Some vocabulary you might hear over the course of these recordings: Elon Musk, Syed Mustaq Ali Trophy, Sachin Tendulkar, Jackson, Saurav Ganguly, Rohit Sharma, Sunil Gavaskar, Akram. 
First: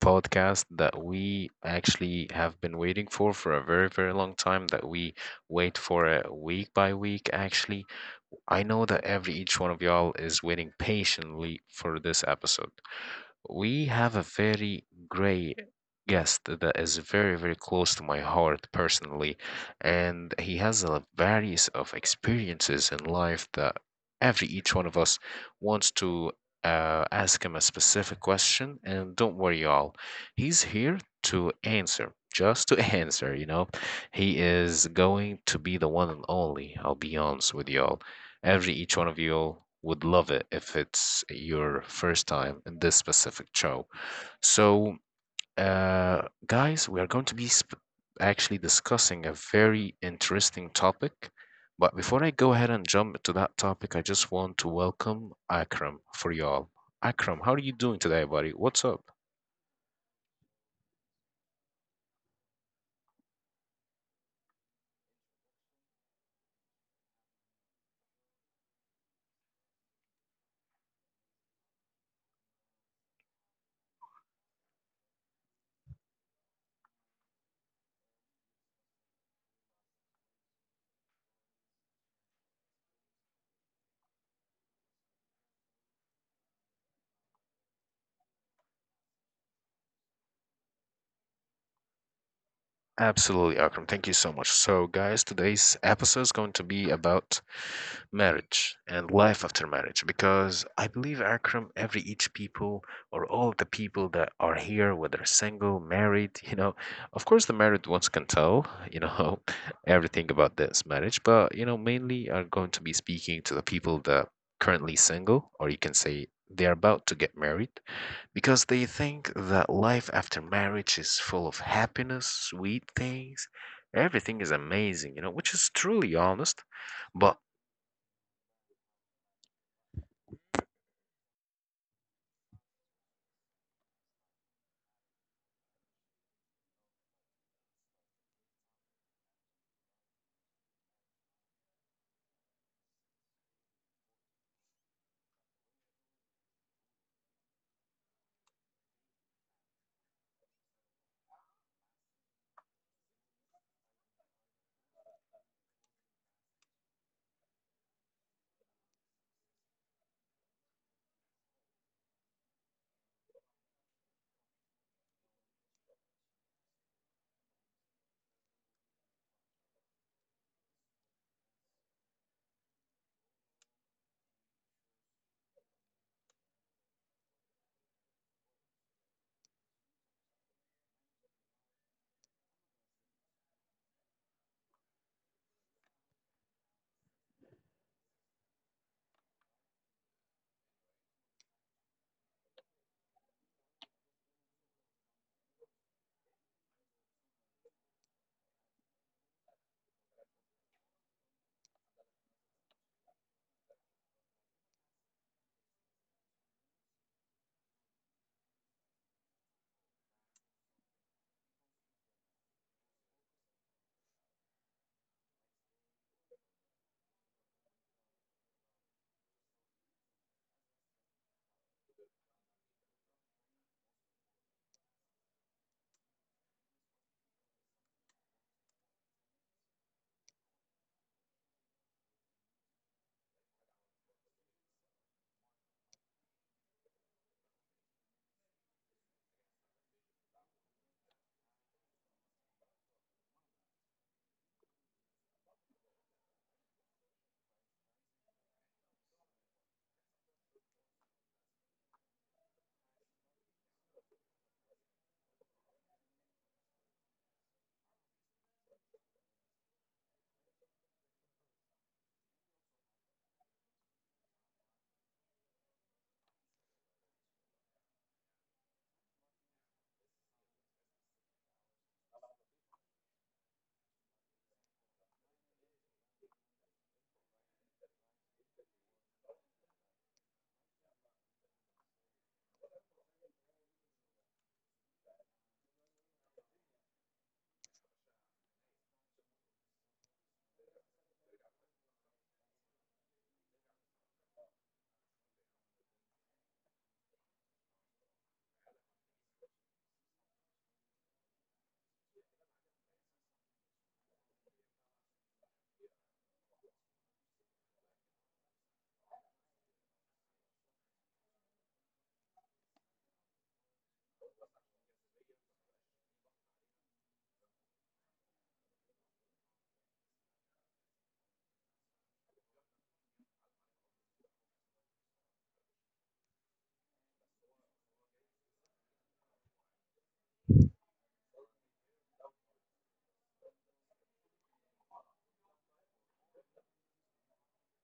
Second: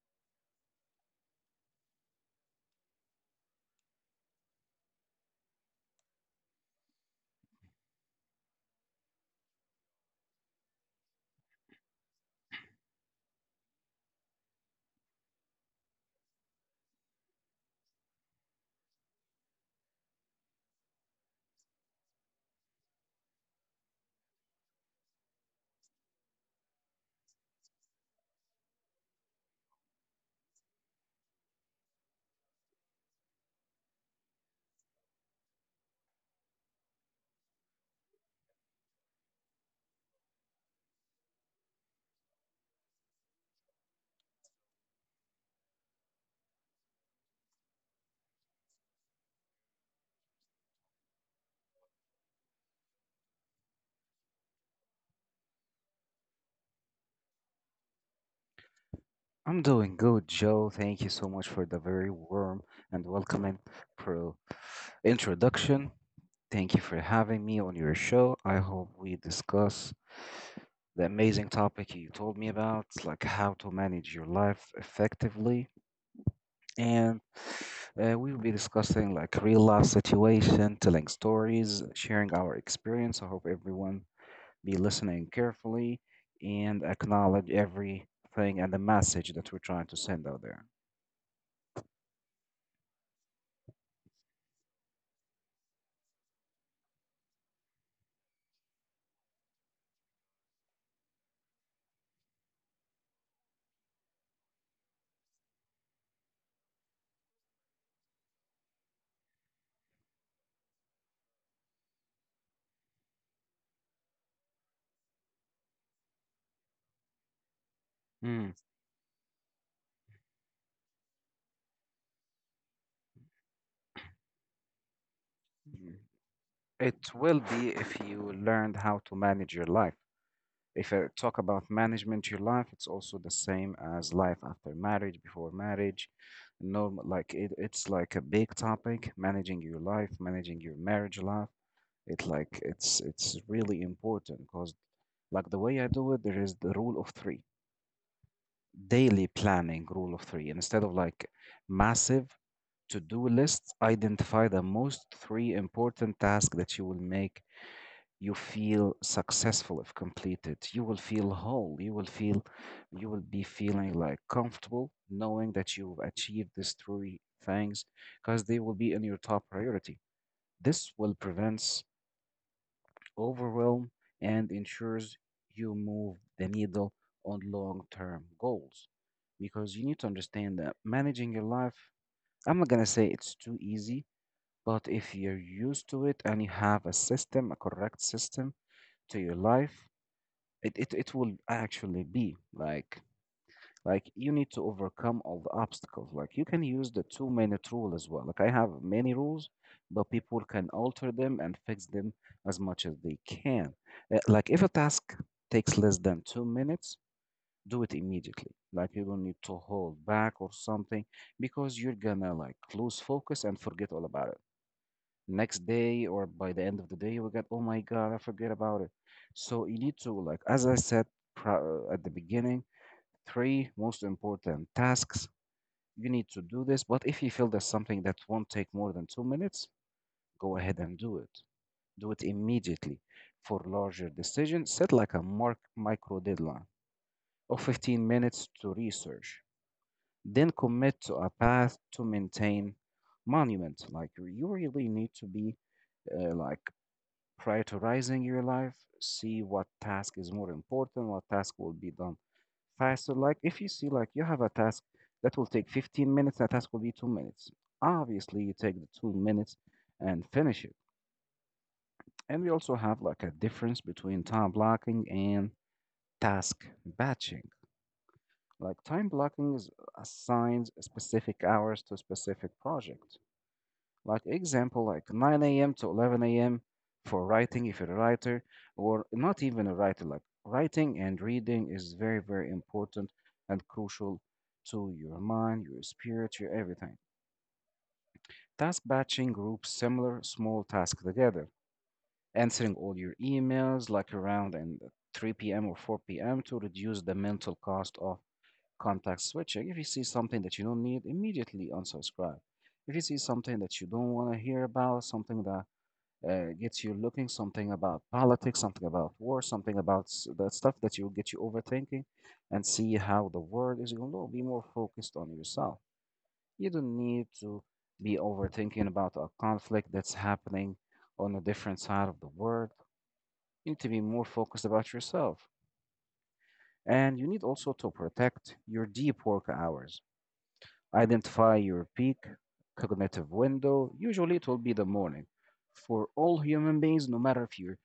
podcast that we actually have been waiting for a very, very long time. That we wait for it week by week. Actually, I know that every each one of y'all is waiting patiently for this episode. We have a very great guest that is very, very close to my heart personally, and he has a various of experiences in life that every each one of us wants to ask him a specific question. And don't worry, y'all, he's here to answer, just to answer. You know, he is going to be the one and only. I'll be honest with y'all. Every each one of you all would love it if it's your first time in this specific show. So, guys, we are going to be sp- Actually discussing a very interesting topic. But before I go ahead and jump to that topic, I just want to welcome Akram for y'all. Akram, how are you doing today, buddy? What's up? I'm doing good, Joe. Thank you so much for the very warm and welcoming pro introduction. Thank you for having me on your show. I hope we discuss the amazing topic you told me about, like how to manage your life effectively. And we will be discussing like real life situation, telling stories, sharing our experience. I hope everyone be listening carefully, and acknowledge everything and the message that we're trying to send out there. Absolutely, Akram. Thank you so much. So, guys, today's episode is going to be about marriage and life after marriage because I believe, Akram, every each people or all the people that are here, whether single, married, you know, of course the married ones can tell, you know, everything about this marriage, but you know mainly are going to be speaking to the people that currently single, or you can say they're about to get married, Mm. because they think that life after marriage is full of happiness, sweet things, everything is amazing, you know, which is truly honest, It but will be if you learned how to manage your life. If I talk about management your life, it's also the same as life after marriage, before marriage. Normal, like it's like a big topic, managing your life, managing your marriage life. It's really important because like the way I do it, there is the rule of three, daily planning rule of three. Instead of like massive to-do lists, identify the most three important tasks that you will make you feel successful if completed. You will feel whole, you will feel, you will be feeling like comfortable knowing that you've achieved these three things because they will be in your top priority. This will prevent overwhelm and ensures you move the needle on long-term goals because you need to understand that managing your life, I'm not going to say it's too easy, but if you're used to it and you have a system, a correct system to your life, it will actually be like you need to overcome all the obstacles, like you can use the 2-minute rule as well, like I have many rules, but people can alter them and fix them as much as they can. Like if a task takes less than 2 minutes, do it immediately, like you don't need to hold back or something because you're gonna like lose focus and forget all about it next day, or by the end of the day, we got, oh my god, I forget about it. So you need to, like as I said, at the beginning, three most important tasks you need to do this, but if you feel there's something that won't take more than 2 minutes, go ahead and do it, do it immediately. For larger decisions, set like a mark micro deadline of 15 minutes to research, then commit to a path to maintain monument, like you really need to be like prioritizing your life. See what task is more important, what task will be done faster, like if you see like you have a task that will take 15 minutes, that task will be 2 minutes, obviously you take the 2 minutes and finish it. And we also have like a difference between time blocking and task batching. Like time blocking is assigns specific hours to a specific project. Like example, like 9 a.m. to 11 a.m. for writing, if you're a writer, or not even a writer. Like writing and reading is very, very important and crucial to your mind, your spirit, your everything. Task batching groups similar small tasks together, answering all your emails like around and 3 p.m. or 4 p.m. to reduce the mental cost of contact switching. If you see something that you don't need, immediately unsubscribe. If you see something that you don't want to hear about, something that gets you looking something about politics, something about war, something about that stuff that you get you overthinking and see how the world is going to be more focused on yourself. You don't need to be overthinking about a conflict that's happening on a different side of the world. You need to be more focused about yourself. And you need also to protect your deep work hours. Identify your peak cognitive window. Usually, it will be the morning for all human beings, no matter if you're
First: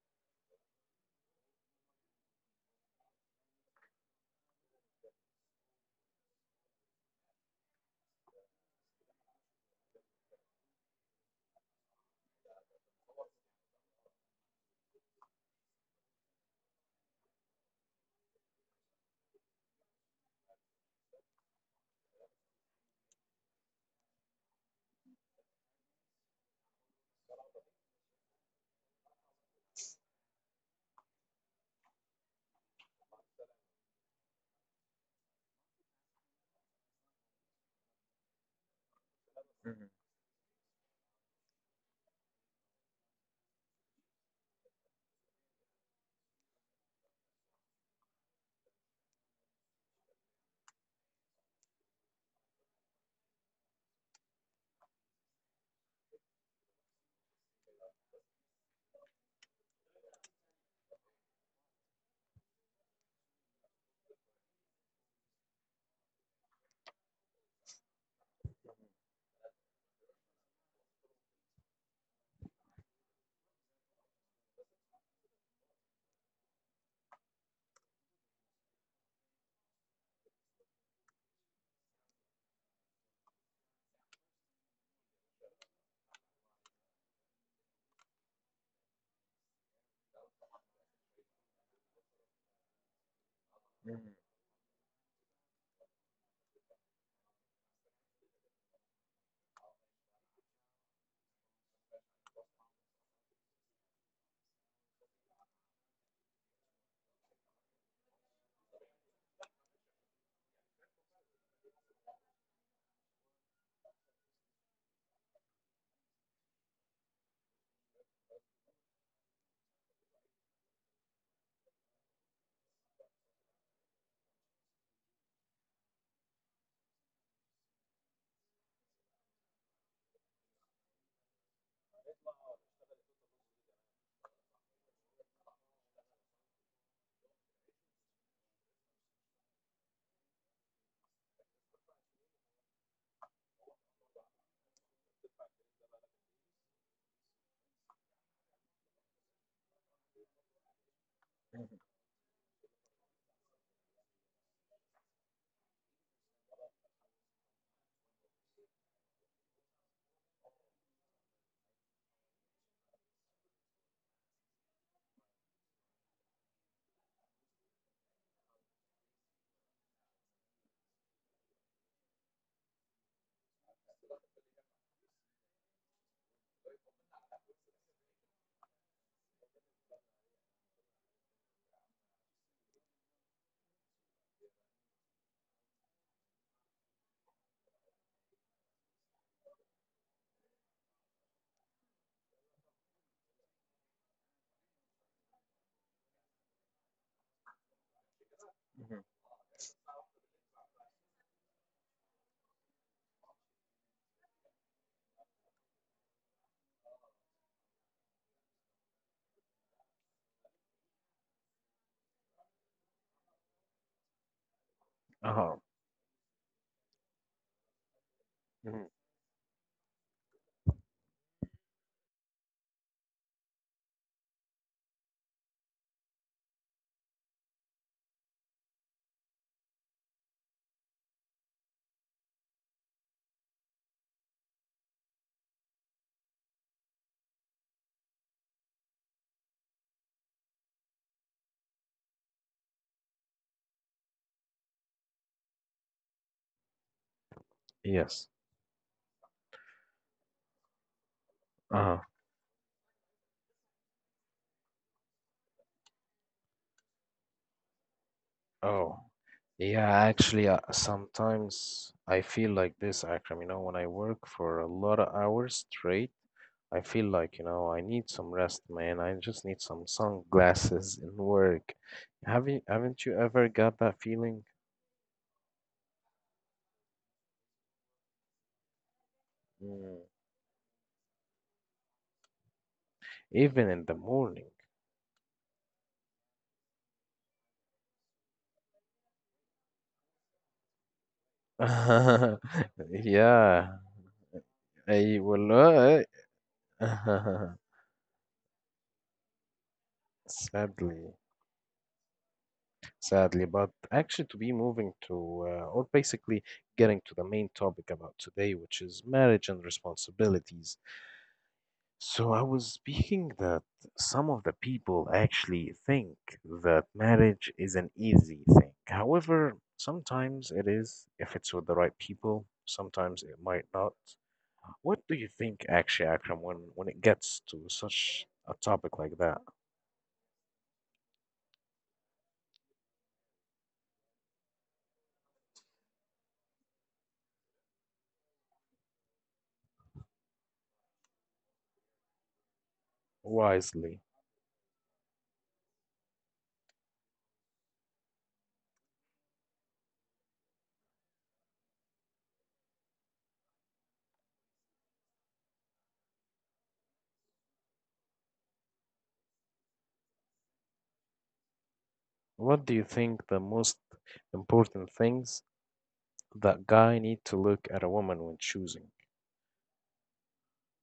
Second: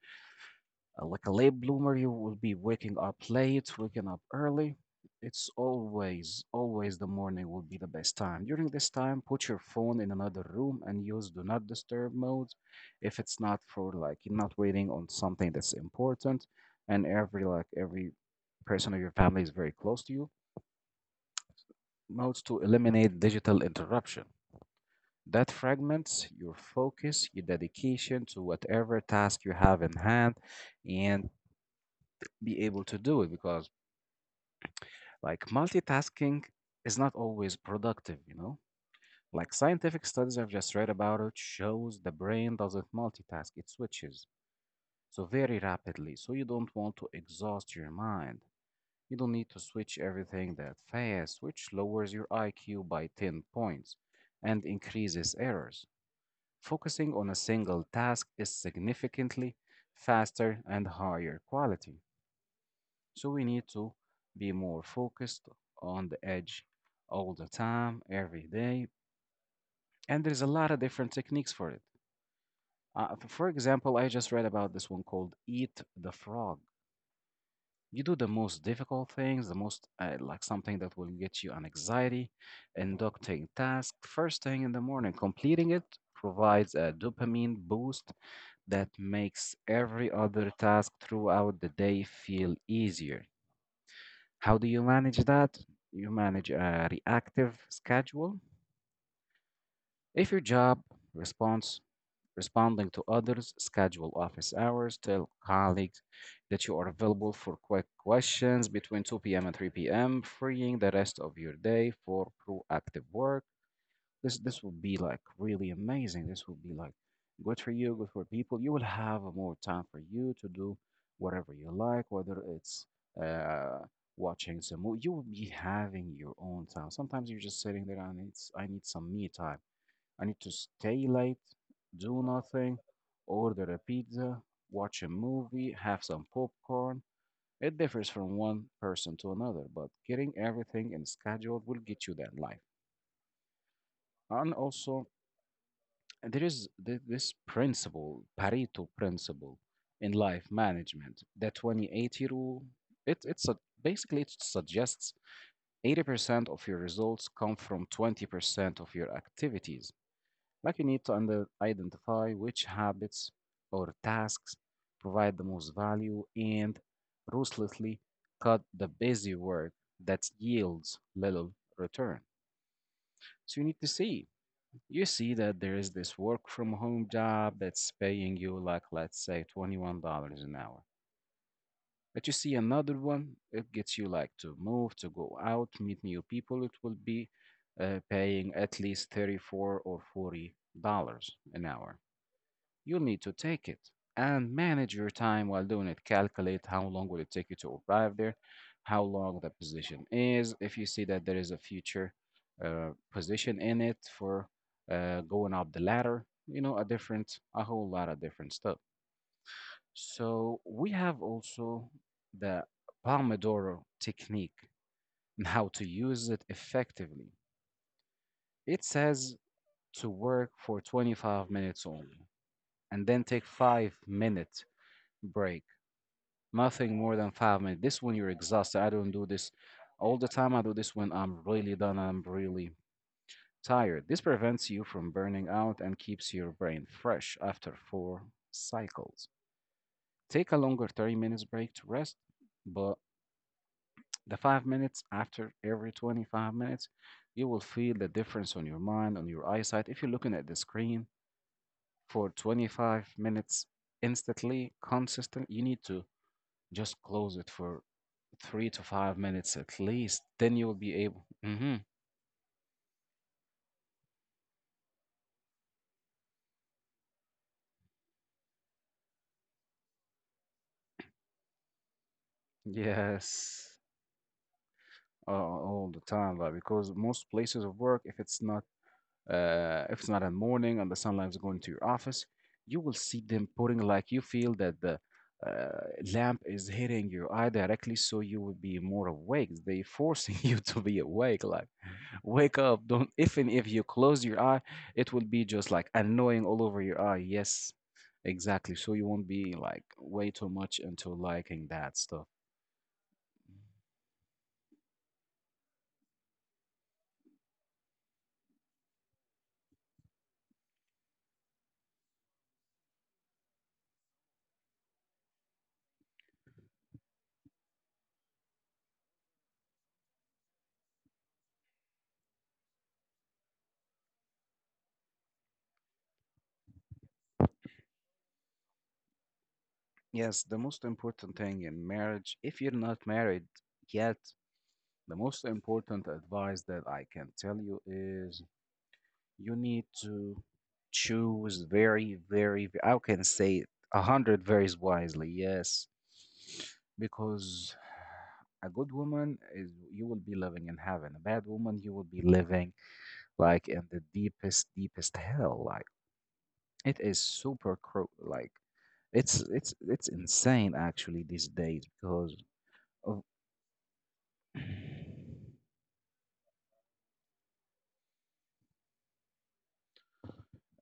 Like a late bloomer, you will be waking up late, waking up early. It's always, always the morning will be the best time. During this time, put your phone in another room and use do not disturb mode, if it's not for like you're not waiting on something that's important, and every person of your family is very close to you. Modes to eliminate digital interruption, that fragments your focus, your dedication to whatever task you have in hand, and be able to do it because like multitasking is not always productive, you know? Like scientific studies I've just read about it shows the brain doesn't multitask, it switches, so very rapidly. So you don't want to exhaust your mind. You don't need to switch everything that fast, which lowers your IQ by 10 points and increases errors. Focusing on a single task is significantly faster and higher quality. So we need to be more focused on the edge all the time, every day. And there's a lot of different techniques for it. For example, I just read about this one called Eat the Frog. You do the most difficult things, the most like something that will get you an anxiety, inducting task first thing in the morning. Completing it provides a dopamine boost that makes every other task throughout the day feel easier. How do you manage that? You manage a reactive schedule. If your job responds responding to others, schedule office hours, tell colleagues that you are available for quick questions between 2 p.m. and 3 p.m., freeing the rest of your day for proactive work. This will be like really amazing. This will be like good for you, good for people. You will have more time for you to do whatever you like, whether it's uh, watching some movie. You will be having your own time. Sometimes you're just sitting there and it's, I need some me time. I need to stay late, do nothing, order a pizza, watch a movie, have some popcorn. It differs from one person to another, but getting everything in schedule will get you that life. And also, there is this principle, Pareto principle, in life management, the 20-80 rule. It it's a, basically, it suggests 80% of your results come from 20% of your activities. Like you need to identify which habits or tasks provide the most value and ruthlessly cut the busy work that yields little return. So you need to see that there is this work from home job that's paying you, like let's say, $21 an hour, but you see another one, it gets you like to move, to go out, meet new people, it will be paying at least 34 or $40 an hour. You'll need to take it and manage your time while doing it. Calculate how long will it take you to arrive there, how mm long the position is. If you see that there is a future position in it for going up the ladder, a different, a whole lot of different stuff. So we have also the Pomodoro technique and oh, how to use it effectively. It mhm, says to work for 25 minutes only and then take 5-minute break. Nothing more than 5 minutes. This when you're exhausted. I don't do this all the time. I do this when I'm really done, I'm really tired. This prevents you from burning out and keeps your brain fresh after four cycles. Take a longer 30 minutes break to rest, but the 5 minutes after every 25 minutes, you will feel the yes. difference on your mind, on your eyesight. If you're looking at the screen Uh-huh. for 25 minutes instantly, consistent, you need to just close it for three to Oh, five minutes at yeah. least. Actually, Then you'll be able. sometimes I feel like this, Akram. You know, when I work for a lot of hours straight, I feel like, you know, I need some rest, man. I just need some sunglasses and work. Haven't you ever got Yes, that feeling? All the time. Like because most places of work, if it's not Mm, in morning and the sunlight is going to your office, you will see them even putting, in the like, you morning. feel that the uh, lamp is hitting your eye directly, so you will be more awake. They forcing you to be awake. Like wake up. Don't, even if Yeah, you close your eye, it I will be will. just like annoying all over your eye. uh, Yes, exactly. So you won't be like way too much into Sadly, liking that stuff. sadly, but actually, to be moving to, or basically getting to the main topic about today, which is marriage and responsibilities. So, I was speaking that some of the people actually think that marriage is an easy thing. However, sometimes it is if it's with the right people, sometimes it might not. What do you think, actually, Akram, when it gets to such a topic like that, Yes, the most important thing in marriage, if you're not married yet, the most important advice that I can tell you is you need to choose very, very, how can say. wisely? A hundred varies wisely, yes. Because a good woman is you will be living in heaven. A bad woman, you will be living like in the deepest, deepest hell. Like it is super cruel. Like it's insane actually these days because What do you of think the most important things that guy need to look at a woman when choosing?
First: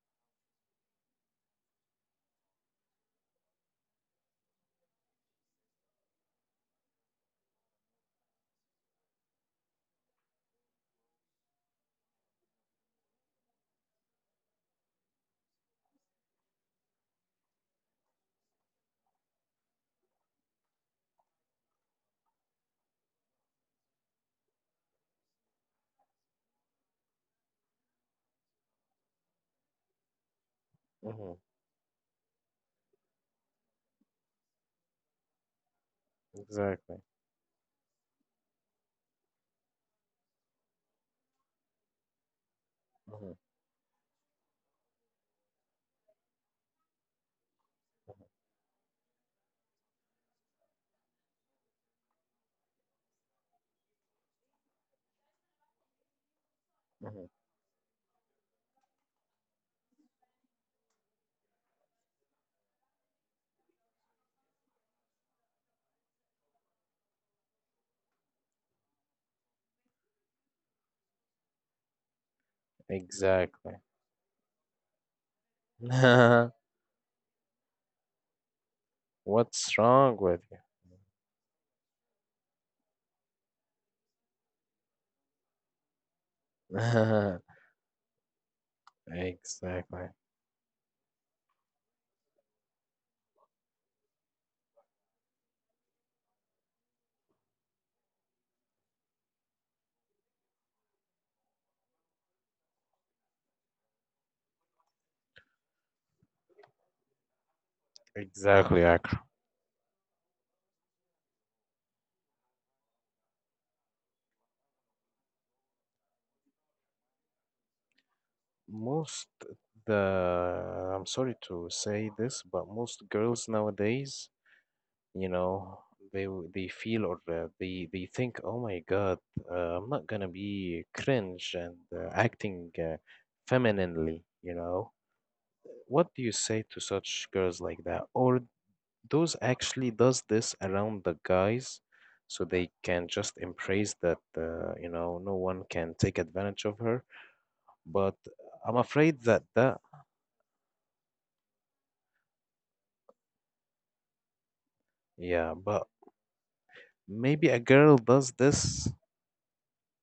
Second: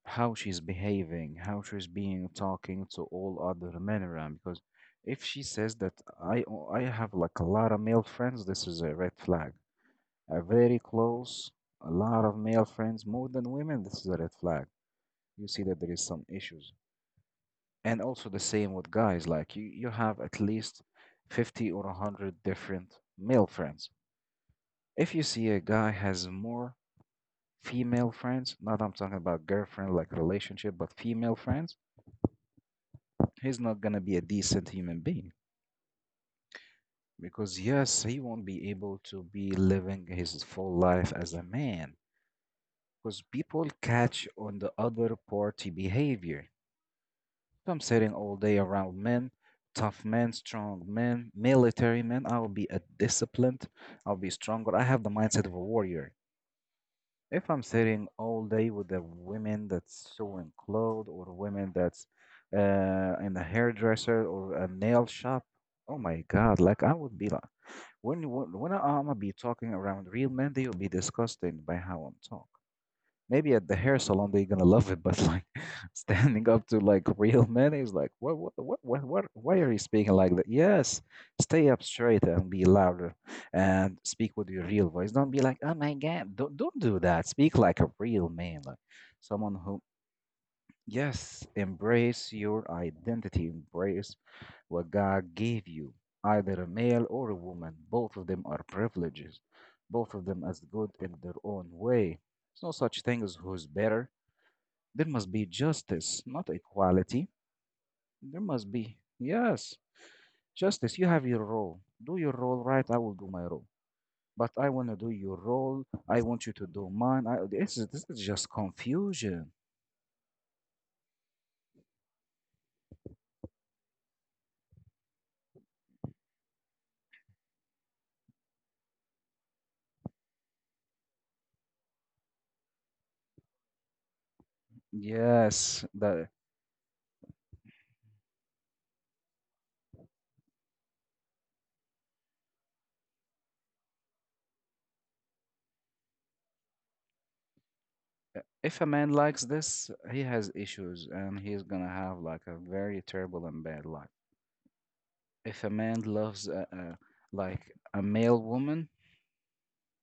how she's behaving, how she's being talking to all other men around. Because if she says that I have like a lot of male friends, this is a red flag. A very close, a lot of male friends, more than women, this is a red flag. You see that there is some issues. And also the same with guys, like you have at least 50 or 100 different male friends. If you see a guy has more female friends, not I'm talking about girlfriend like relationship, but female Hmm. friends, he's not gonna be a decent human being Exactly. because yes, he won't be able to be living his full life as a man because Hmm. people catch on the other party behavior. If I'm sitting all day around men, tough men, strong men, military men, I'll be a disciplined, I'll be stronger. I have the mindset of a warrior. Hmm. If I'm sitting all day with the women that's sewing clothes or women that's in a hairdresser or a nail shop, oh my God, like I would be like. When I'ma be talking around real men, they'll be disgusted by how I'm talk. Maybe at Exactly. the hair salon they're gonna love it, but like standing up to like real men is like what why are What's you speaking wrong like with that? you? Yes, stay up straight and be louder and speak with your real voice. Don't be like, oh my god, don't do that. Speak like a real man, like someone who Exactly. yes, embrace your identity, embrace what God gave you, either a male or a woman. Both of them are privileges, both of them as good in their own way. There's no such thing as who's better. There must be justice, not equality. There must Exactly, be, Akram. yes, justice. You have your role. Do your role right, I will do my role. But I want to do your role. I want you to do mine. I, this is just Most confusion. the I'm sorry to say this, but most girls nowadays, you know, they feel, or they think, oh my god, I'm not gonna be cringe and acting femininely, you know, Yes, what do that you say to such girls like that, or those actually does this around the guys, so they can just embrace that, you know, no one can take advantage of her, but I'm if a man afraid that likes that this, he has issues and he's gonna have like a very terrible and bad life. yeah, If a but man loves a maybe a like girl a does male this. woman,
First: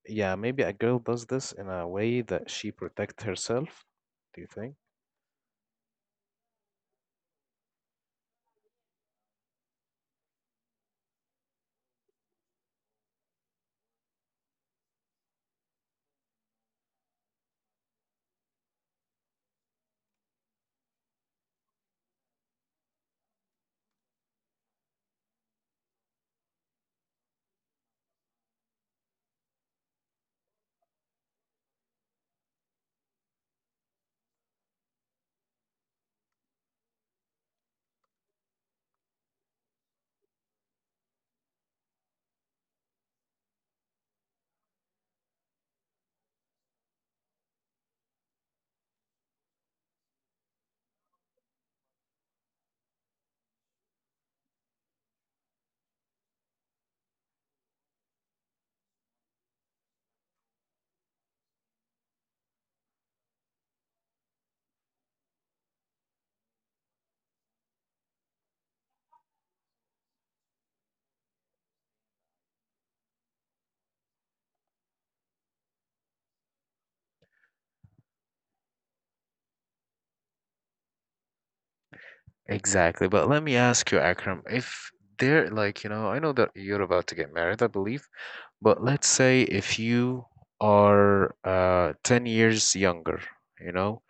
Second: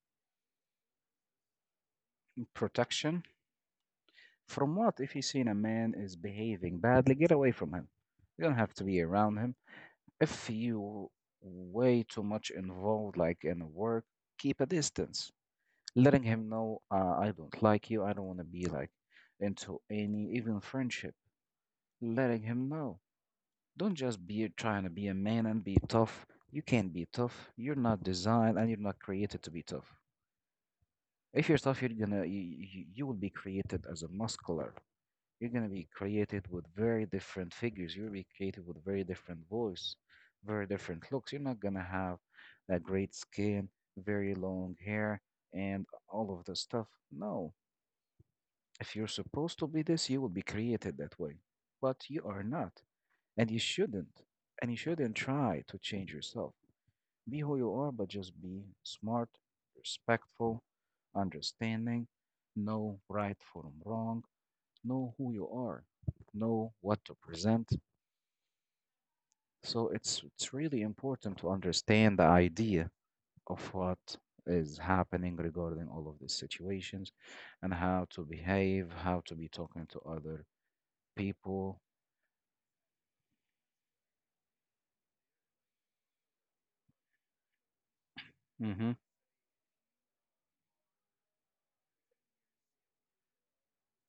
Yeah, maybe a girl does this in a way that she protects protection herself, do you from think? what? If he's seen a man is behaving badly, get away from him. You don't have to be around him. If you way too much involved, like in work, keep a distance. Letting him know I don't like you, I don't want to be like into any even friendship. Letting him know, don't just be trying to be a man and be tough. You can't be tough. You're not designed and you're not created to be tough. If you're tough, you're gonna you, you, you will be created as a muscular. You're gonna be created with very different figures. You'll be created with very different voice, very different looks. You're not gonna have that great skin, very long hair, and all of the stuff. No, if you're supposed to be this, you will be created that way. But you are not, and you shouldn't. And you shouldn't try to change yourself. Be who you are, but just be smart, respectful, understanding, know right from wrong, know who you are, know what to present. So it's really important to understand the idea of what is happening regarding all of these situations and how to behave, how to be talking to other people. Exactly. But let me ask you, Akram, if they're like, you know, I know that you're about to get married, I believe, but Mm-hmm. let's say if you are 10 years younger, you know,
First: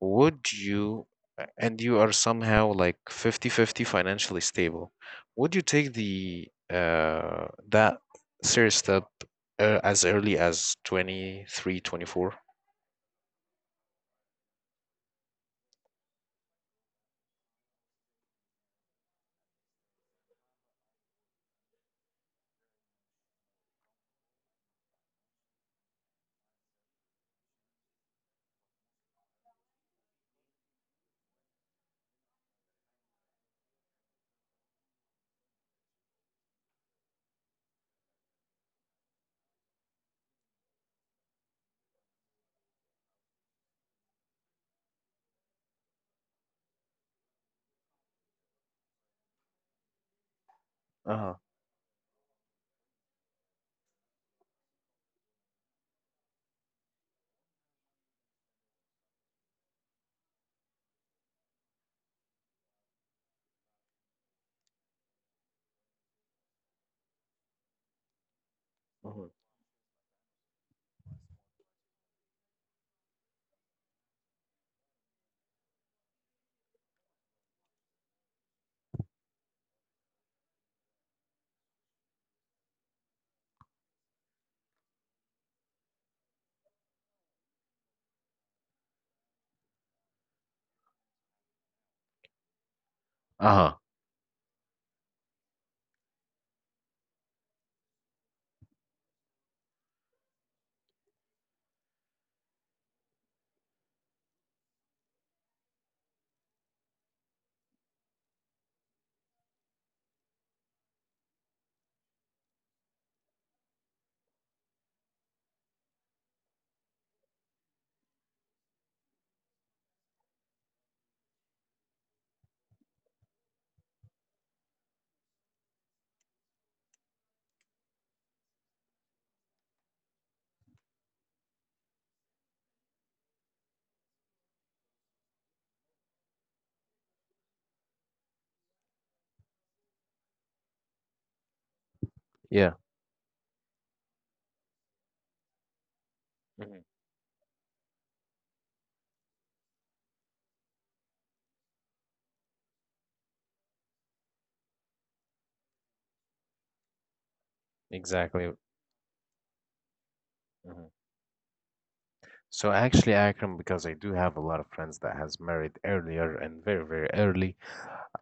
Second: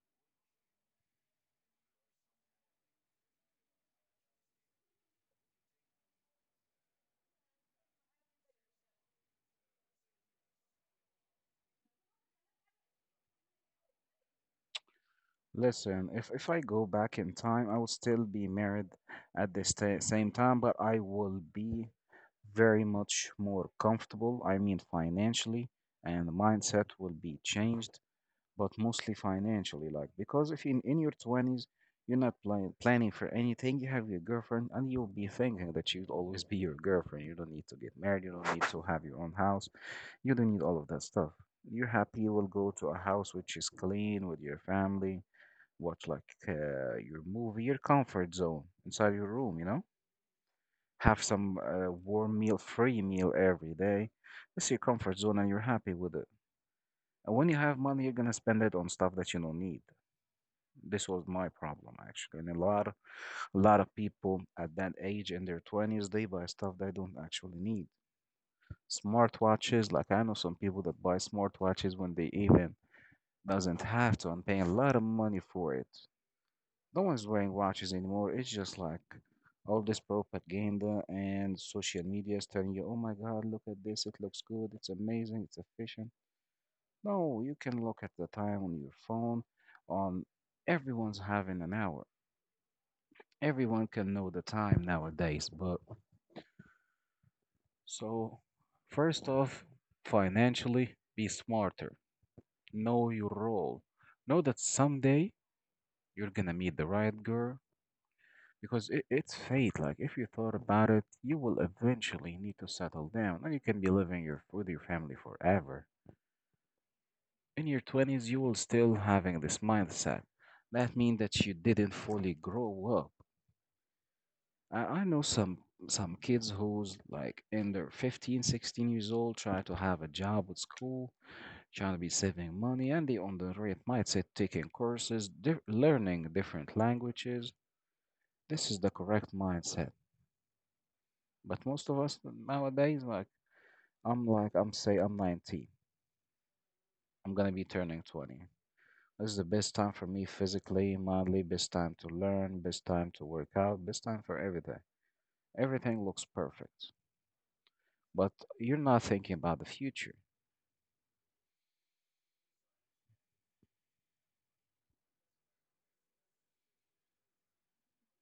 would you, and you are somehow like 50-50 financially stable, would you take the that serious step as early as 23, 24? Listen, if I go back in time, I would still be married at the sta same time, but I will be very much more comfortable. I mean, financially, and the mindset will be changed, but mostly financially. Like, because if in your 20s, you're not planning for anything, you have your girlfriend, and you'll be thinking that she'll always be your girlfriend. You don't need to get married, you don't need to have your own house, you don't need all of that stuff. You're happy, you will go to a house which is clean with your family watch like your movie, your comfort zone inside your room, you know? Have some warm meal, free meal every day. That's your comfort zone and you're happy with it. And when you have money, you're gonna spend it on stuff that you don't need. This was my problem actually. And a lot of people at that age in their 20s, they buy stuff they don't actually need. Mhm. Smartwatches, like I know some people that buy smartwatches when they even doesn't have to and pay a lot of money for it. No one's wearing watches anymore. It's just like all this propaganda and social media is telling you, oh my God, look at this. It looks good. It's amazing. It's efficient. No, you can look at the time on your phone. On everyone's having an hour. Uh-huh. Everyone can know the time nowadays. But so, first off, financially, be smarter. Know your role. Know that someday you're gonna meet the right girl because it's fate. Like if you thought about it, you will eventually need to settle down, and you can be living your with your family forever. In your twenties, you will still having this mindset. That means that you didn't fully grow up. I know some kids who's like in their 15, 16 years old, try to have a job with school, trying to be saving money, and they on the right mindset, taking courses, learning different languages. This is the correct mindset. But most of us Yeah. nowadays, like I'm say I'm 19. Mhm. I'm gonna be turning 20. This is the best time for me physically, mentally, best time to learn, best time to work out, best time for everything. Everything looks perfect. But Exactly. you're not thinking about the future. Mhm. So actually, Akram, because I do have a lot of friends that has married earlier and very, very early.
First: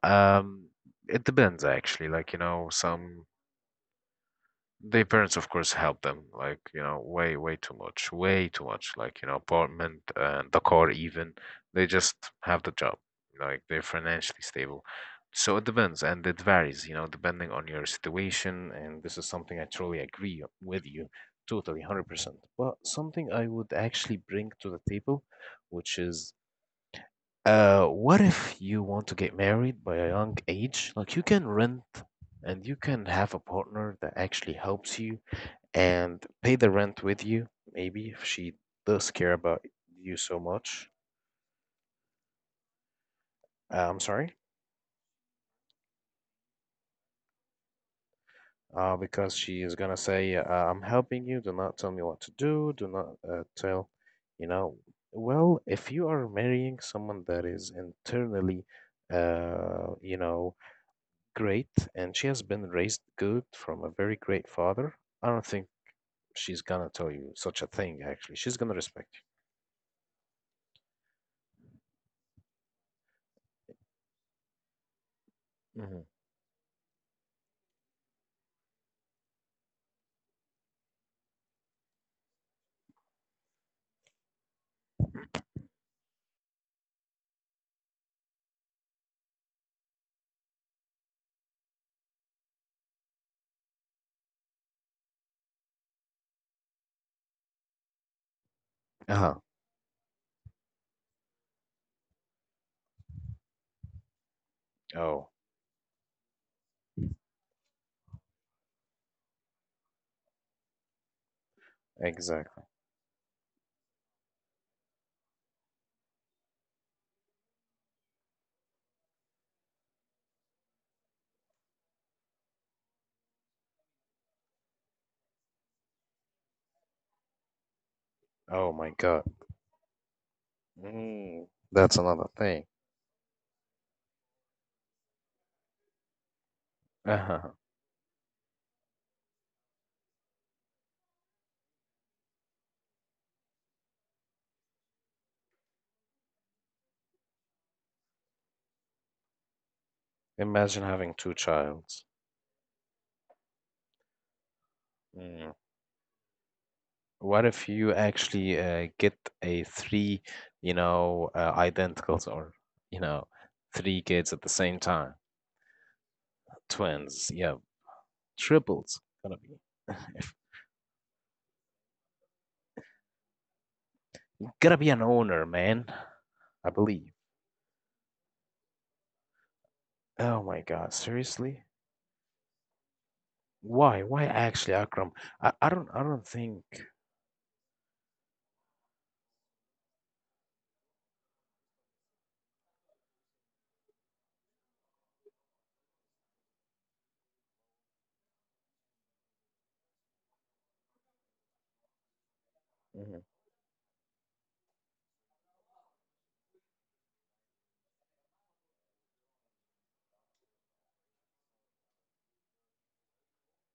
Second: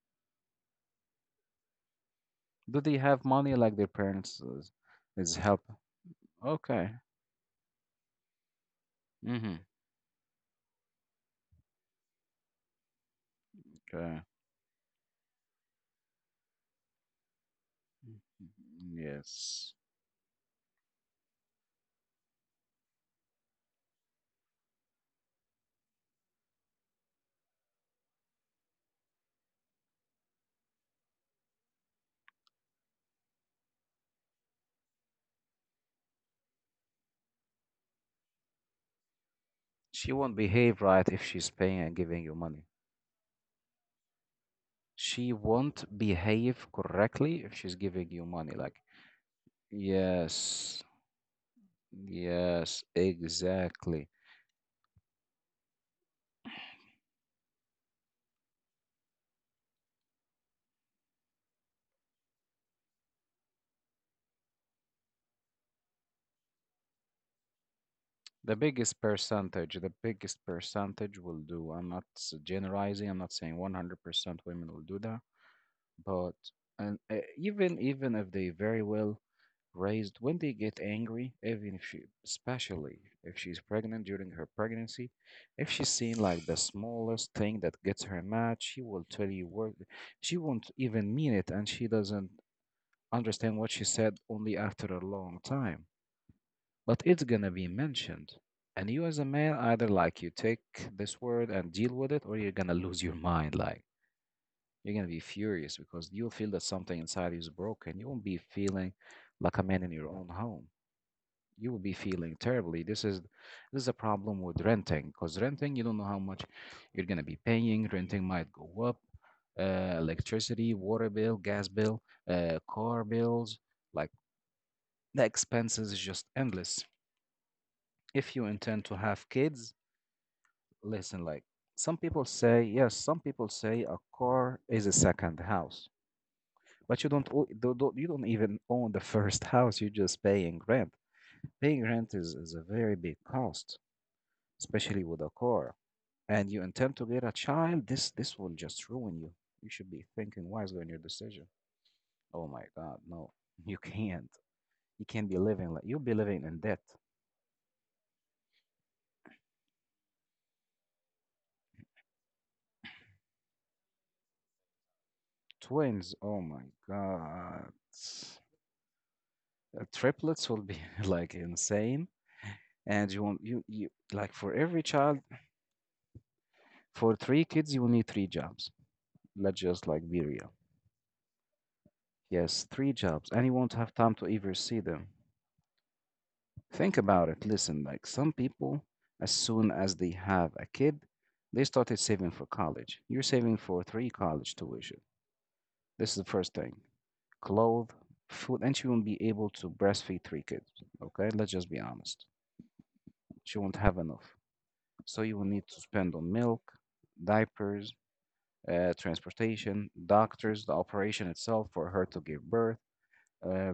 Um, it depends actually. Like, you know, Do they have some money like their parents their is parents, of help? course, help them, like, you Okay. know, way, way too much, way, too much. Like, you know, Mm-hmm. apartment and the car, even. They just have the job. Like, they're Okay. financially stable. So it depends, and it varies, you know, depending on your situation. And this is something I Yes. truly agree with you, totally, 100%. But something I would actually bring to the table, which is, what if you want to get married by a young age? Like, you can rent and you can have a partner that actually helps you and pay the rent with you, maybe if she does care about She you so won't behave much. right if she's paying and giving you money. I'm sorry, She won't behave correctly if she's giving you money. Like because she is gonna say, "I'm yes, helping you. Do not tell me what to do. yes, Do not tell, exactly. you know." Well, if you are marrying someone that is internally, you know, great, and she has been raised good from a very great father, I don't think she's gonna tell you such a thing. Actually, she's gonna respect The biggest percentage will do. I'm not generalizing, I'm not saying 100% women will do that, you. Hmm. but and even if they very well raised, when they get angry, even if she, especially if she's pregnant during her pregnancy, if she's seen like the smallest thing that gets her mad, she will tell you what she won't even mean it, and she doesn't understand what she said only after a long time, but it's gonna be mentioned. And you, Uh as a huh. man, either like you take this word and deal with it, or you're gonna lose your mind. Like, you're gonna be Oh, furious because you'll feel that something inside you is broken. You won't be feeling like a man in your own home. You will be feeling exactly. terribly. This is a problem with renting because renting, you don't know how much you're gonna be paying. Renting might go up. Electricity, water bill, gas bill, car bills, like the expenses is just endless. If you Oh intend my to God. have kids, listen, like Mm, that's some people another say, thing. yes, some people say a car is a second house, but you don't, o- Uh-huh. do- do- you don't even own the first house. You're just paying rent. Paying rent is a very big cost, especially with a car. And you intend to get a child, this will just ruin you. You should be thinking wisely Imagine on your having two decision. childs. Oh my God, no, you can't. You can't be Mm. living like you'll be living in debt. What if you actually get a three, you know, identicals, or, you know, three kids at the same time? Twins, oh my Twins, yeah, God. triples. Gonna be, if, Triplets will be like insane. And you like for gonna every be an child, owner, man, I believe. for three kids, you will need three jobs. Let's just like be Oh real. my God, seriously? Yes, three jobs. And you won't have Why? time Why to ever actually, see them. Akram? I don't think. Think about it. Listen, like some people, as soon as they have a kid, they started saving for college. You're saving for three college tuition. This is the first thing. Clothes, food, and you won't be able to breastfeed three kids. Okay, let's just be honest. Hmm. She won't have enough. So you will need to spend on milk, diapers, transportation, doctors, the operation itself for her to give birth. Uh,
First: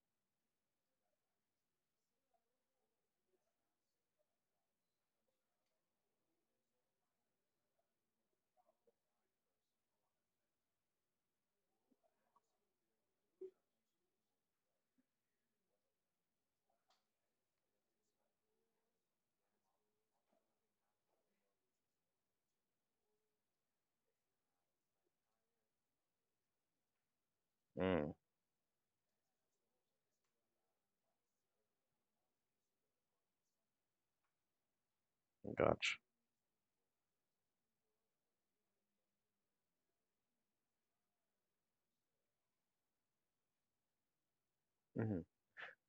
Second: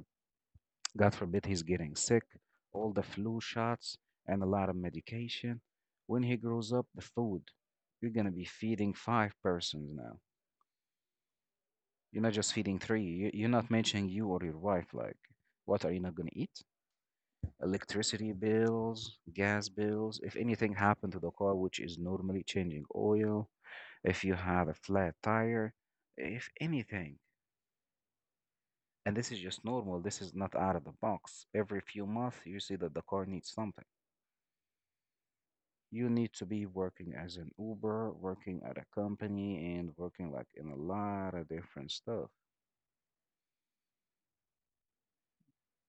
God forbid he's getting sick, all the flu shots, and a lot of medication. When he grows up, the food. You're going to be feeding five persons now. You're not just feeding three. You're not mentioning you or your wife. Like, what are you not going to eat? Electricity bills, gas bills, if anything happened to the car, which is normally changing oil, if you have a flat tire, if anything. And this is just normal. This is not out of the box. Every few months, you see that the car needs something. Mm, gotcha. You need to be working as an Uber, working at a company, and working like in a lot of different stuff. Mhm.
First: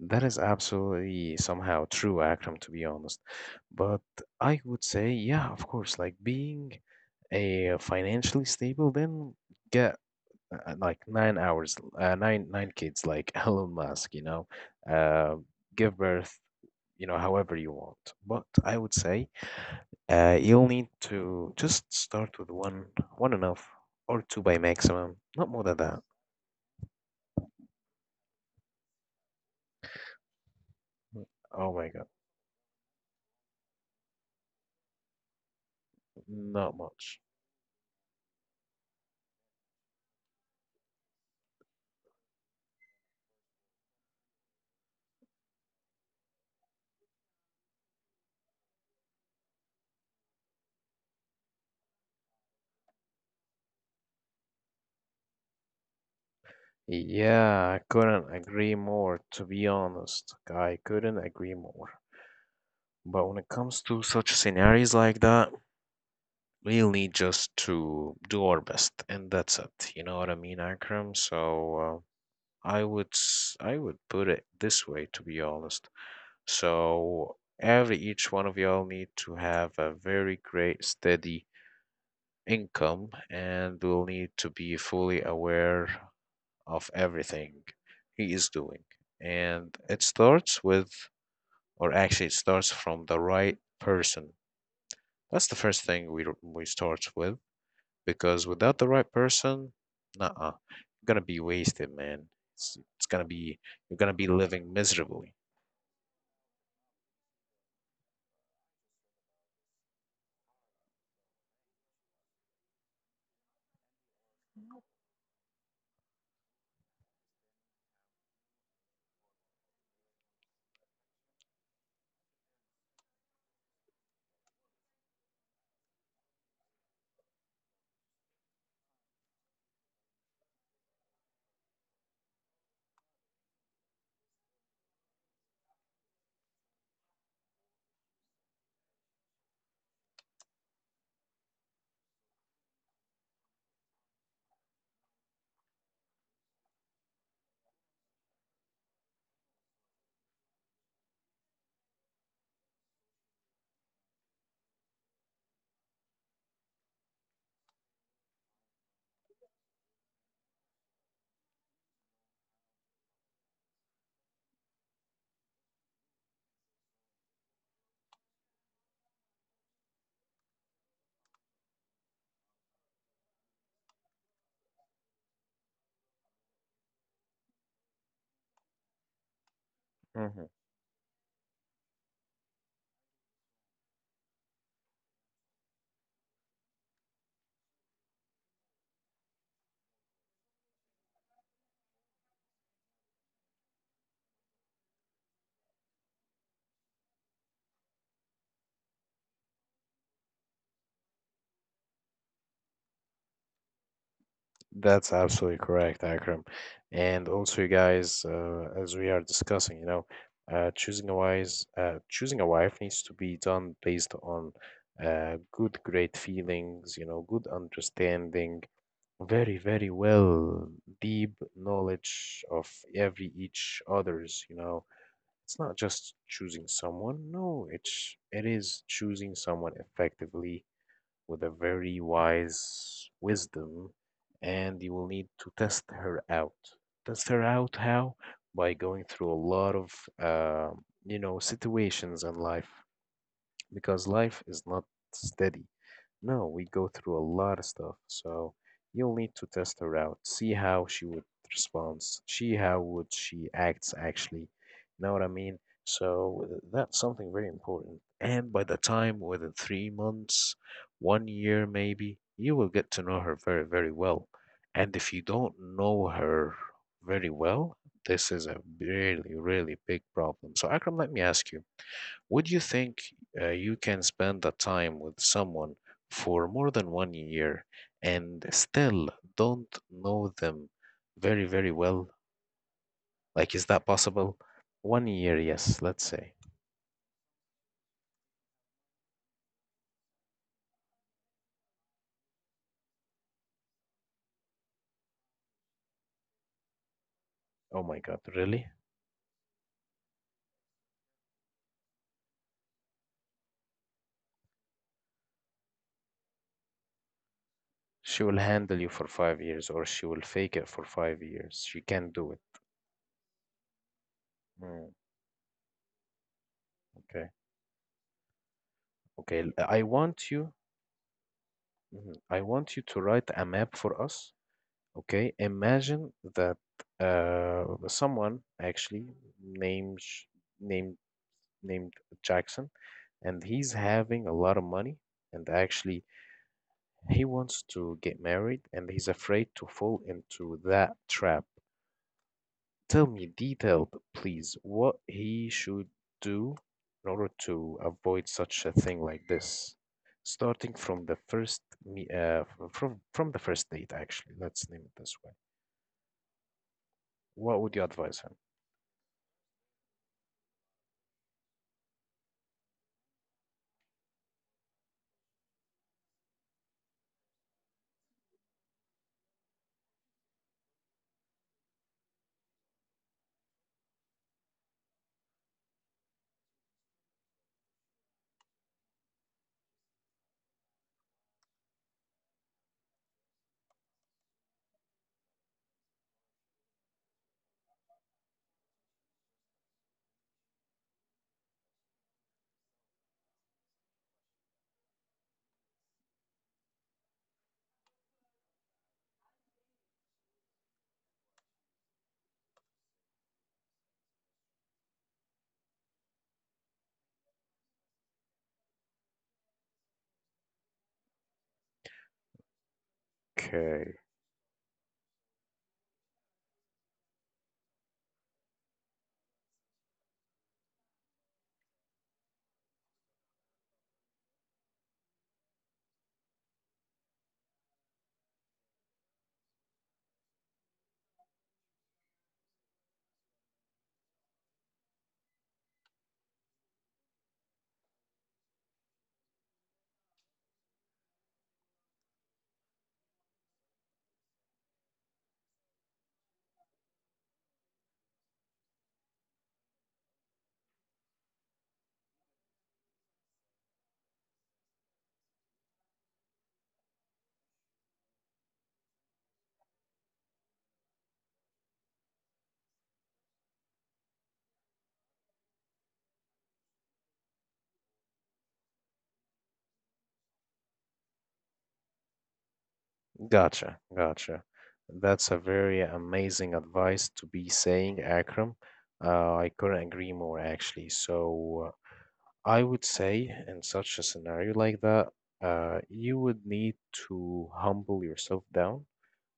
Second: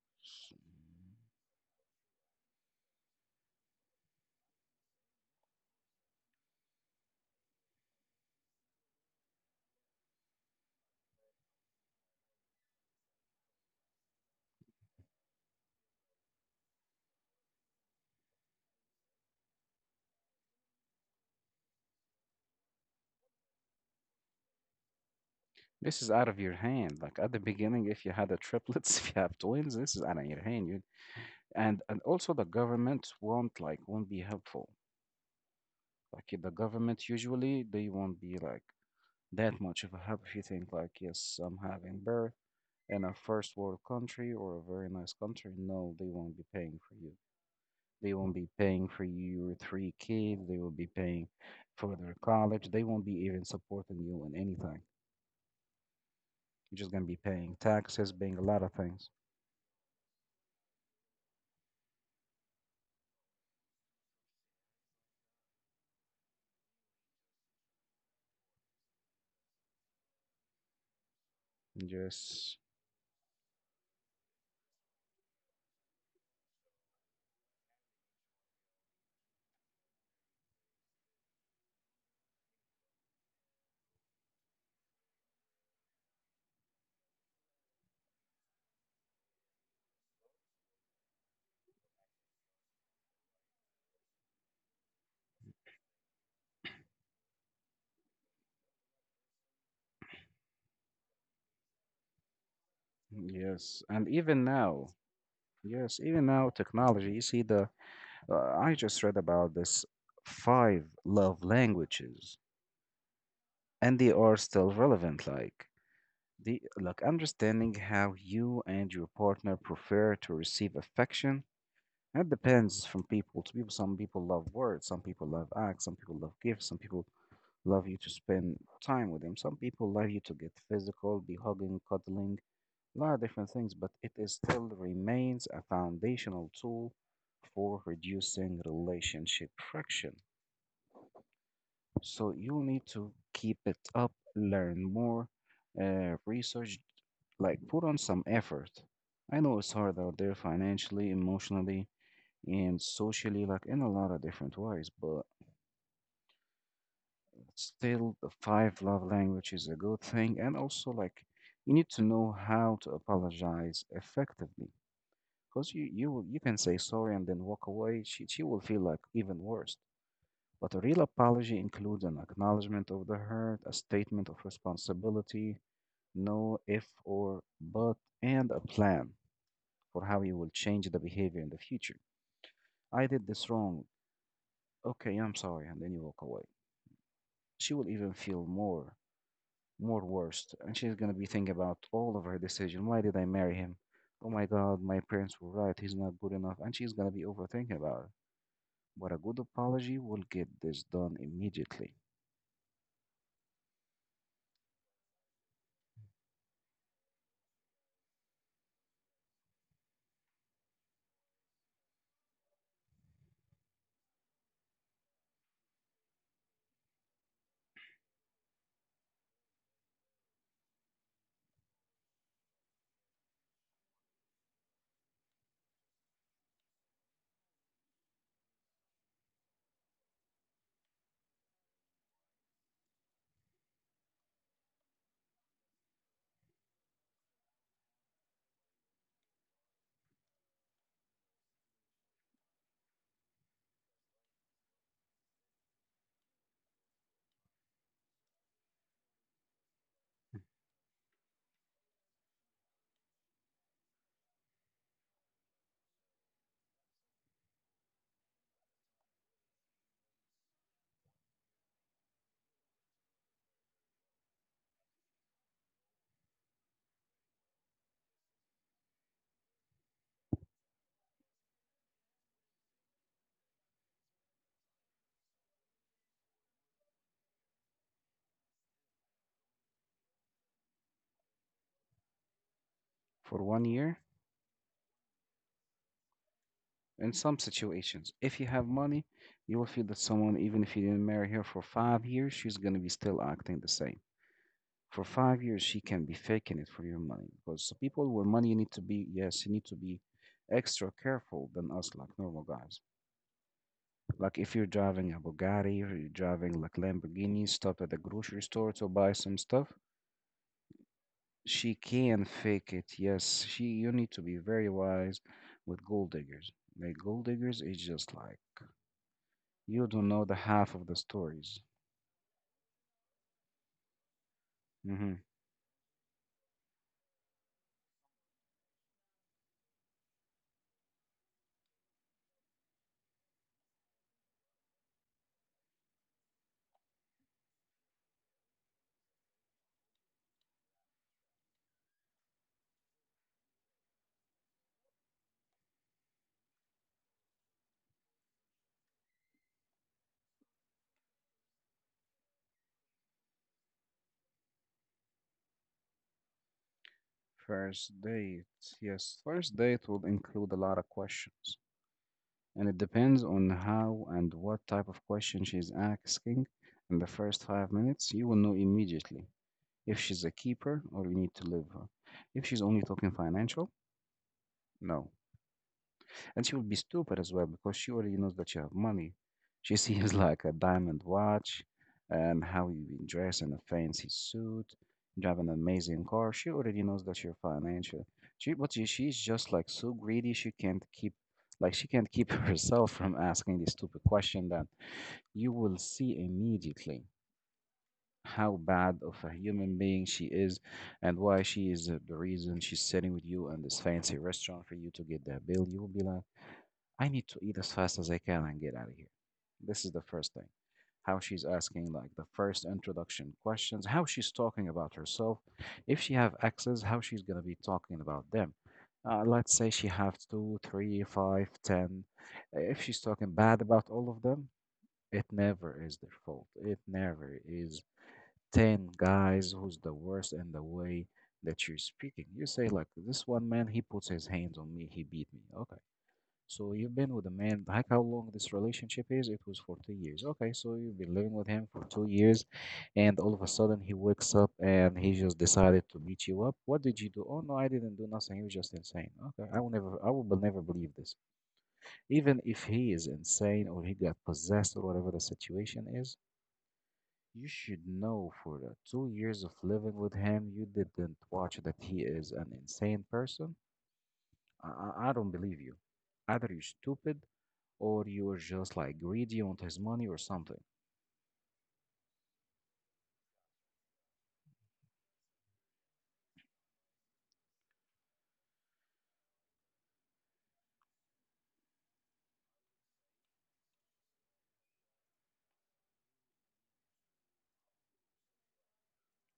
That is absolutely somehow true, Akram, to be honest. But I would say, yeah, of course, like being a financially stable, then get like 9 hours, nine kids, like Elon Musk, you know, uh, give birth, you know, however you want. But I would say you'll need to just start with one, one enough, or two by maximum, not more than that. This is out of your hand. Like at the beginning, if you had a triplets, if you have twins, this is out of your hand. You, Oh and my and God, also the government won't won't be helpful. Like the not government much. usually they won't be like that much of a help if you think like, yes, I'm having birth in a first world country or a very nice country. No, they won't be paying for you. They won't be paying for your three kids. They will be paying for their college. They won't be even supporting you in anything. You're just gonna be paying Yeah, I taxes, couldn't paying a lot of agree things. more, to be honest. I couldn't agree more. But when it comes to such scenarios like that, we'll need just to do our best, and that's it. You know what I mean, Akram? So Yes, I would put it this way, to be honest. So every each one of y'all need to have a very great steady income, and will need to be fully aware of everything he is doing. And it starts with, or actually it starts from the right person. That's the first thing we start with, because without the right person, nah, you're gonna be wasted, man. It's gonna be yes, you're and gonna be even living now, miserably. yes, even now, technology. You see, the I just read about this five love languages, and they are still relevant. The understanding how you and your partner prefer to receive affection. That depends from people to people. Some people love words, some people love acts, some people love gifts, some people love you to spend time with them. Some people love you to get physical, be hugging, cuddling, a lot of different things, but it is still remains a foundational tool for reducing relationship friction. So you need to keep it up, learn more, research. Like, put on some effort. I know it's hard out there financially, emotionally, and socially, like in a lot of different ways, but still, the five love language is a good thing. And also, like, you need to know how to apologize effectively. Because you can say sorry and then walk away. She will feel like even worse. But a real apology includes an acknowledgement of the hurt, a statement of responsibility, no if or but, and a plan for how you Mhm. will change the behavior in the future. I did this wrong. Okay, I'm sorry. And then you walk away. She will even feel more worse. And she's going to be thinking about all of her decision. Why did I marry him? Oh my God, my parents were right. He's not good enough. And she's going to be overthinking about it. But a good apology will get this done immediately. That's absolutely correct, Akram. And also, you guys, as we are discussing, you know, choosing a wife needs to be done based on good, great feelings, you know, good understanding, very, very well, deep knowledge of every each other's, you know. It's not just choosing someone. No, it is choosing someone effectively with a very wise wisdom, and you will need to test her out. Test her out how? By going through a lot of, uh, you know, situations in life, because life is not steady. No, we go through a lot of stuff. So you'll need to test her out, see how she would respond, see how would she acts actually. Know what I mean? So that's something very important. And by the time within 3 months, 1 year maybe, you will get to know her very, very well. And if you don't know her very well, this is a really, really big problem. So Akram, let me ask you. Would you think you can spend that time with someone for more than 1 year and still don't know them very, very well? For Like, one is that year, possible? 1 year, yes, let's say. in some situations, if you have money, you will feel that someone, even if you didn't marry her for 5 years, she's going to be still acting the same. For 5 years, she can be faking it for your money because the Oh my people God, with money you really? need to be, yes, you need to be extra careful than us, like normal guys. Like if you're driving a Bugatti or you're driving like Lamborghini, stop at the She will grocery store handle you to for buy some 5 years, stuff. or she will fake it for 5 years. She She can't can do it. fake it, yes. You need to be very Mm, wise with gold diggers. Like gold okay. diggers is just like Okay. I you don't know want the you, half of the stories. mhm, I want you to write a map for us. hmm Okay, imagine that someone actually named named named Jackson, and he's having a lot of money, and actually he wants to get married, and he's afraid to fall into that trap. Tell me detailed, please, what he should do in order to avoid such a thing like this, starting from the first me- f- from the first date, actually. Let's name it this way. What would you First advise him? date, yes. First date will include a lot of questions, and it depends on how and what type of question she's asking. In the first 5 minutes, you will know immediately if she's a keeper or you need to leave her. If she's only talking financial, no. And she will be stupid as well because she already knows that you have money. She sees like a diamond watch and how you've been dressed in a fancy suit, drive an amazing car. She already knows that you're financial. She's just like so greedy she can't keep she can't keep herself from asking the stupid question that you will see immediately how bad of a human being she is and why she is the reason she's sitting with you in this fancy restaurant for you to get that bill. You will be like I need to eat as fast as I can and get out of here. This is the first thing. How she's asking like the first introduction questions, Okay, how she's talking about herself, if she have exes, how she's gonna be talking about them. Let's say she have two, three, five, ten. If she's talking bad about all of them, it never is their fault. It never is ten guys who's the worst in the way that you're speaking. You say like this one man, he puts his hands on me, he beat me. Okay, so you've been with a man, like how long this relationship is? It was for 2 years. Okay, so you've been living with him for 2 years, and all of a sudden he wakes up and he just decided to beat you up. What did you do? Oh no, I didn't do nothing. He was just insane. Okay, I will never, never believe this. Even if he is insane or he got possessed or whatever the situation is, you should know for the 2 years of living with him, you didn't watch that he is an insane person. I don't believe you. Either you're stupid or you're just like greedy, want his money or something. gotcha, gotcha. That's a very amazing advice to be saying, Akram. I couldn't agree more, actually. So, I would say in such a scenario like that, you would need to humble yourself down,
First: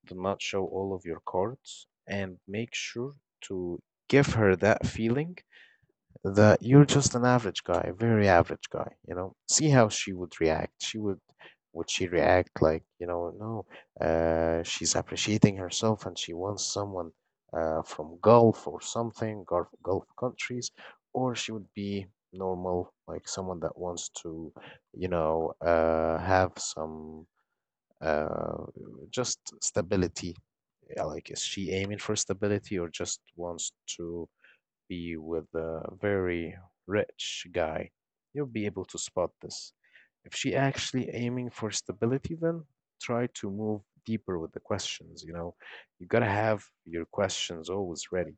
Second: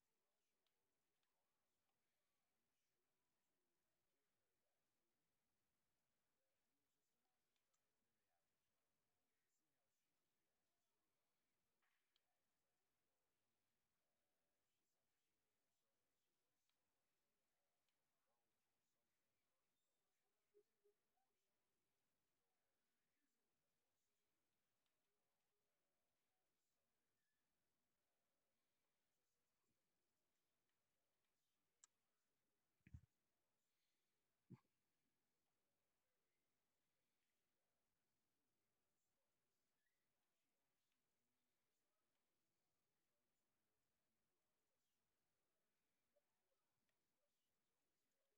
do not show all of your cards, and make sure to give her that feeling that you're just an average guy, very average guy, you know. See how she would react. She would she react like, you know, no, she's appreciating herself and she wants someone from Gulf or something, Gulf, Gulf countries, or she would be normal, like someone that wants to, you know, have some uh, just stability. Yeah. Like, is she aiming for stability or just wants to be with a very rich guy, you'll be able to spot this. If she actually aiming for stability, then try to move deeper with the questions. You know, you gotta have your questions always ready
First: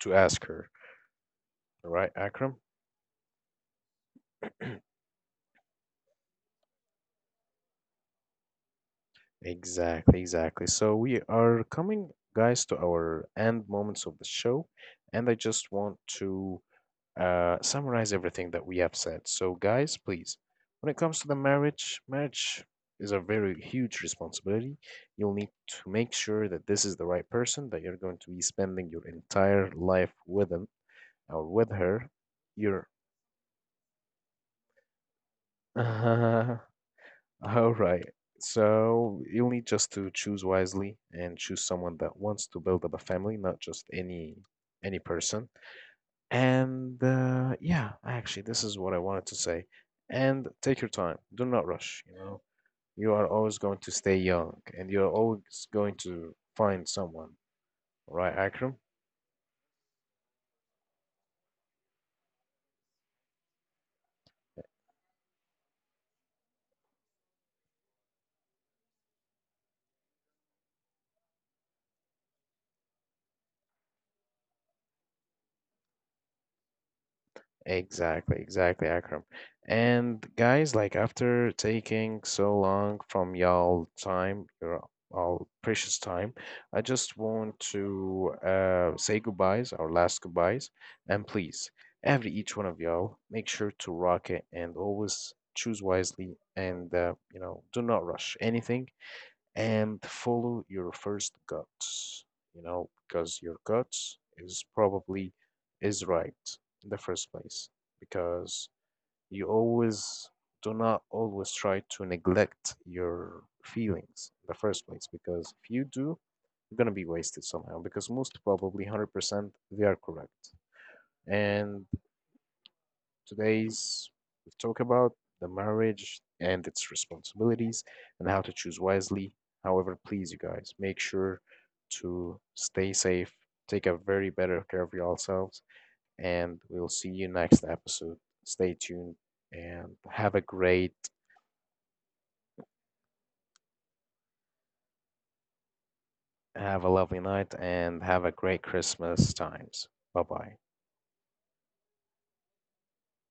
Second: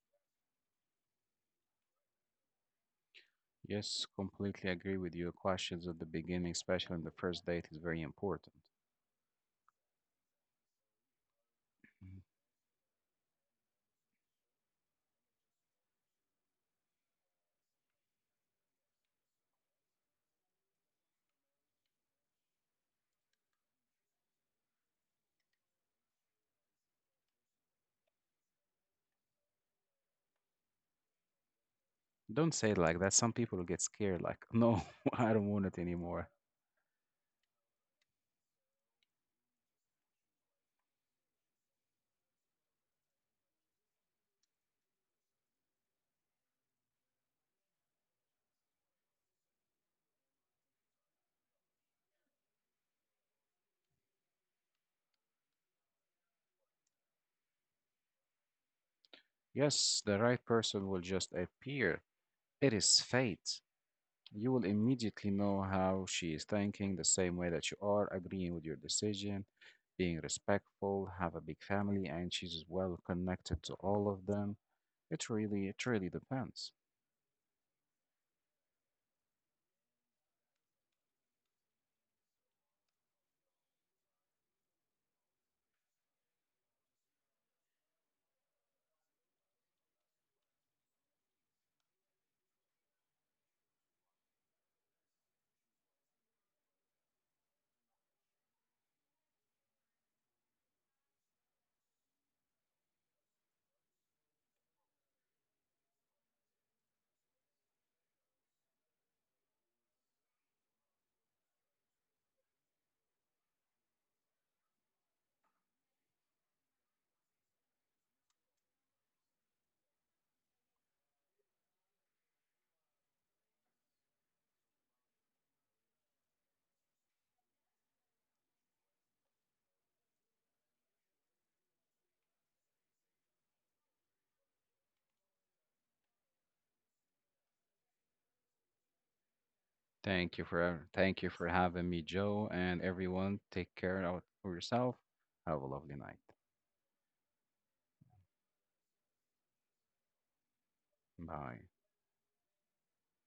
to ask her. All right, Akram? Yes, completely agree with you. Questions at the beginning, especially in the first date, is very important. Exactly, exactly. So we are coming, Mhm. guys, to our end moments of the show, and I just want to summarize everything that we have said. So, guys, please, when it comes to the marriage, marriage is a very huge responsibility. You'll need to make sure that this is the right person that you're going to be spending your entire life with him or with her. Don't say it You're like that. Some people get scared, like, no, I don't want it anymore. all right. So you'll need just to choose wisely and choose someone that wants to build up a family, not just any person. And yeah, actually, this is what I wanted to say. And take your time. Do not rush, you know. You are always going to stay young and you're always going to find someone, right, Akram? Yes, the right person will just appear. It is fate. You will immediately know how she is thinking, the same way that you are, agreeing with your decision, being respectful, have a big family, and she's well connected to all of them. It really depends. Exactly, exactly, Akram. And guys, like after taking so long from y'all time, your all precious time, I just want to say goodbyes, our last goodbyes, and please, every each one of y'all, make sure to rock it and always choose wisely, and you know, do not rush anything and follow your first guts, you know, because your guts is probably is right in the first place, because you always do not always try to neglect your feelings in the first place, because if you do you're going to be wasted somehow, because most probably 100% they are correct. And today's we talk about the marriage and its responsibilities and how to choose wisely. However, please, you guys, make sure to stay safe, take a very better care of yourselves, and we'll see you next episode. Stay tuned and have a great, Thank you for having me, Joe, and everyone. Take care out for yourself. Have a lovely night. have a lovely night, and have a great Christmas times. Bye bye. Bye.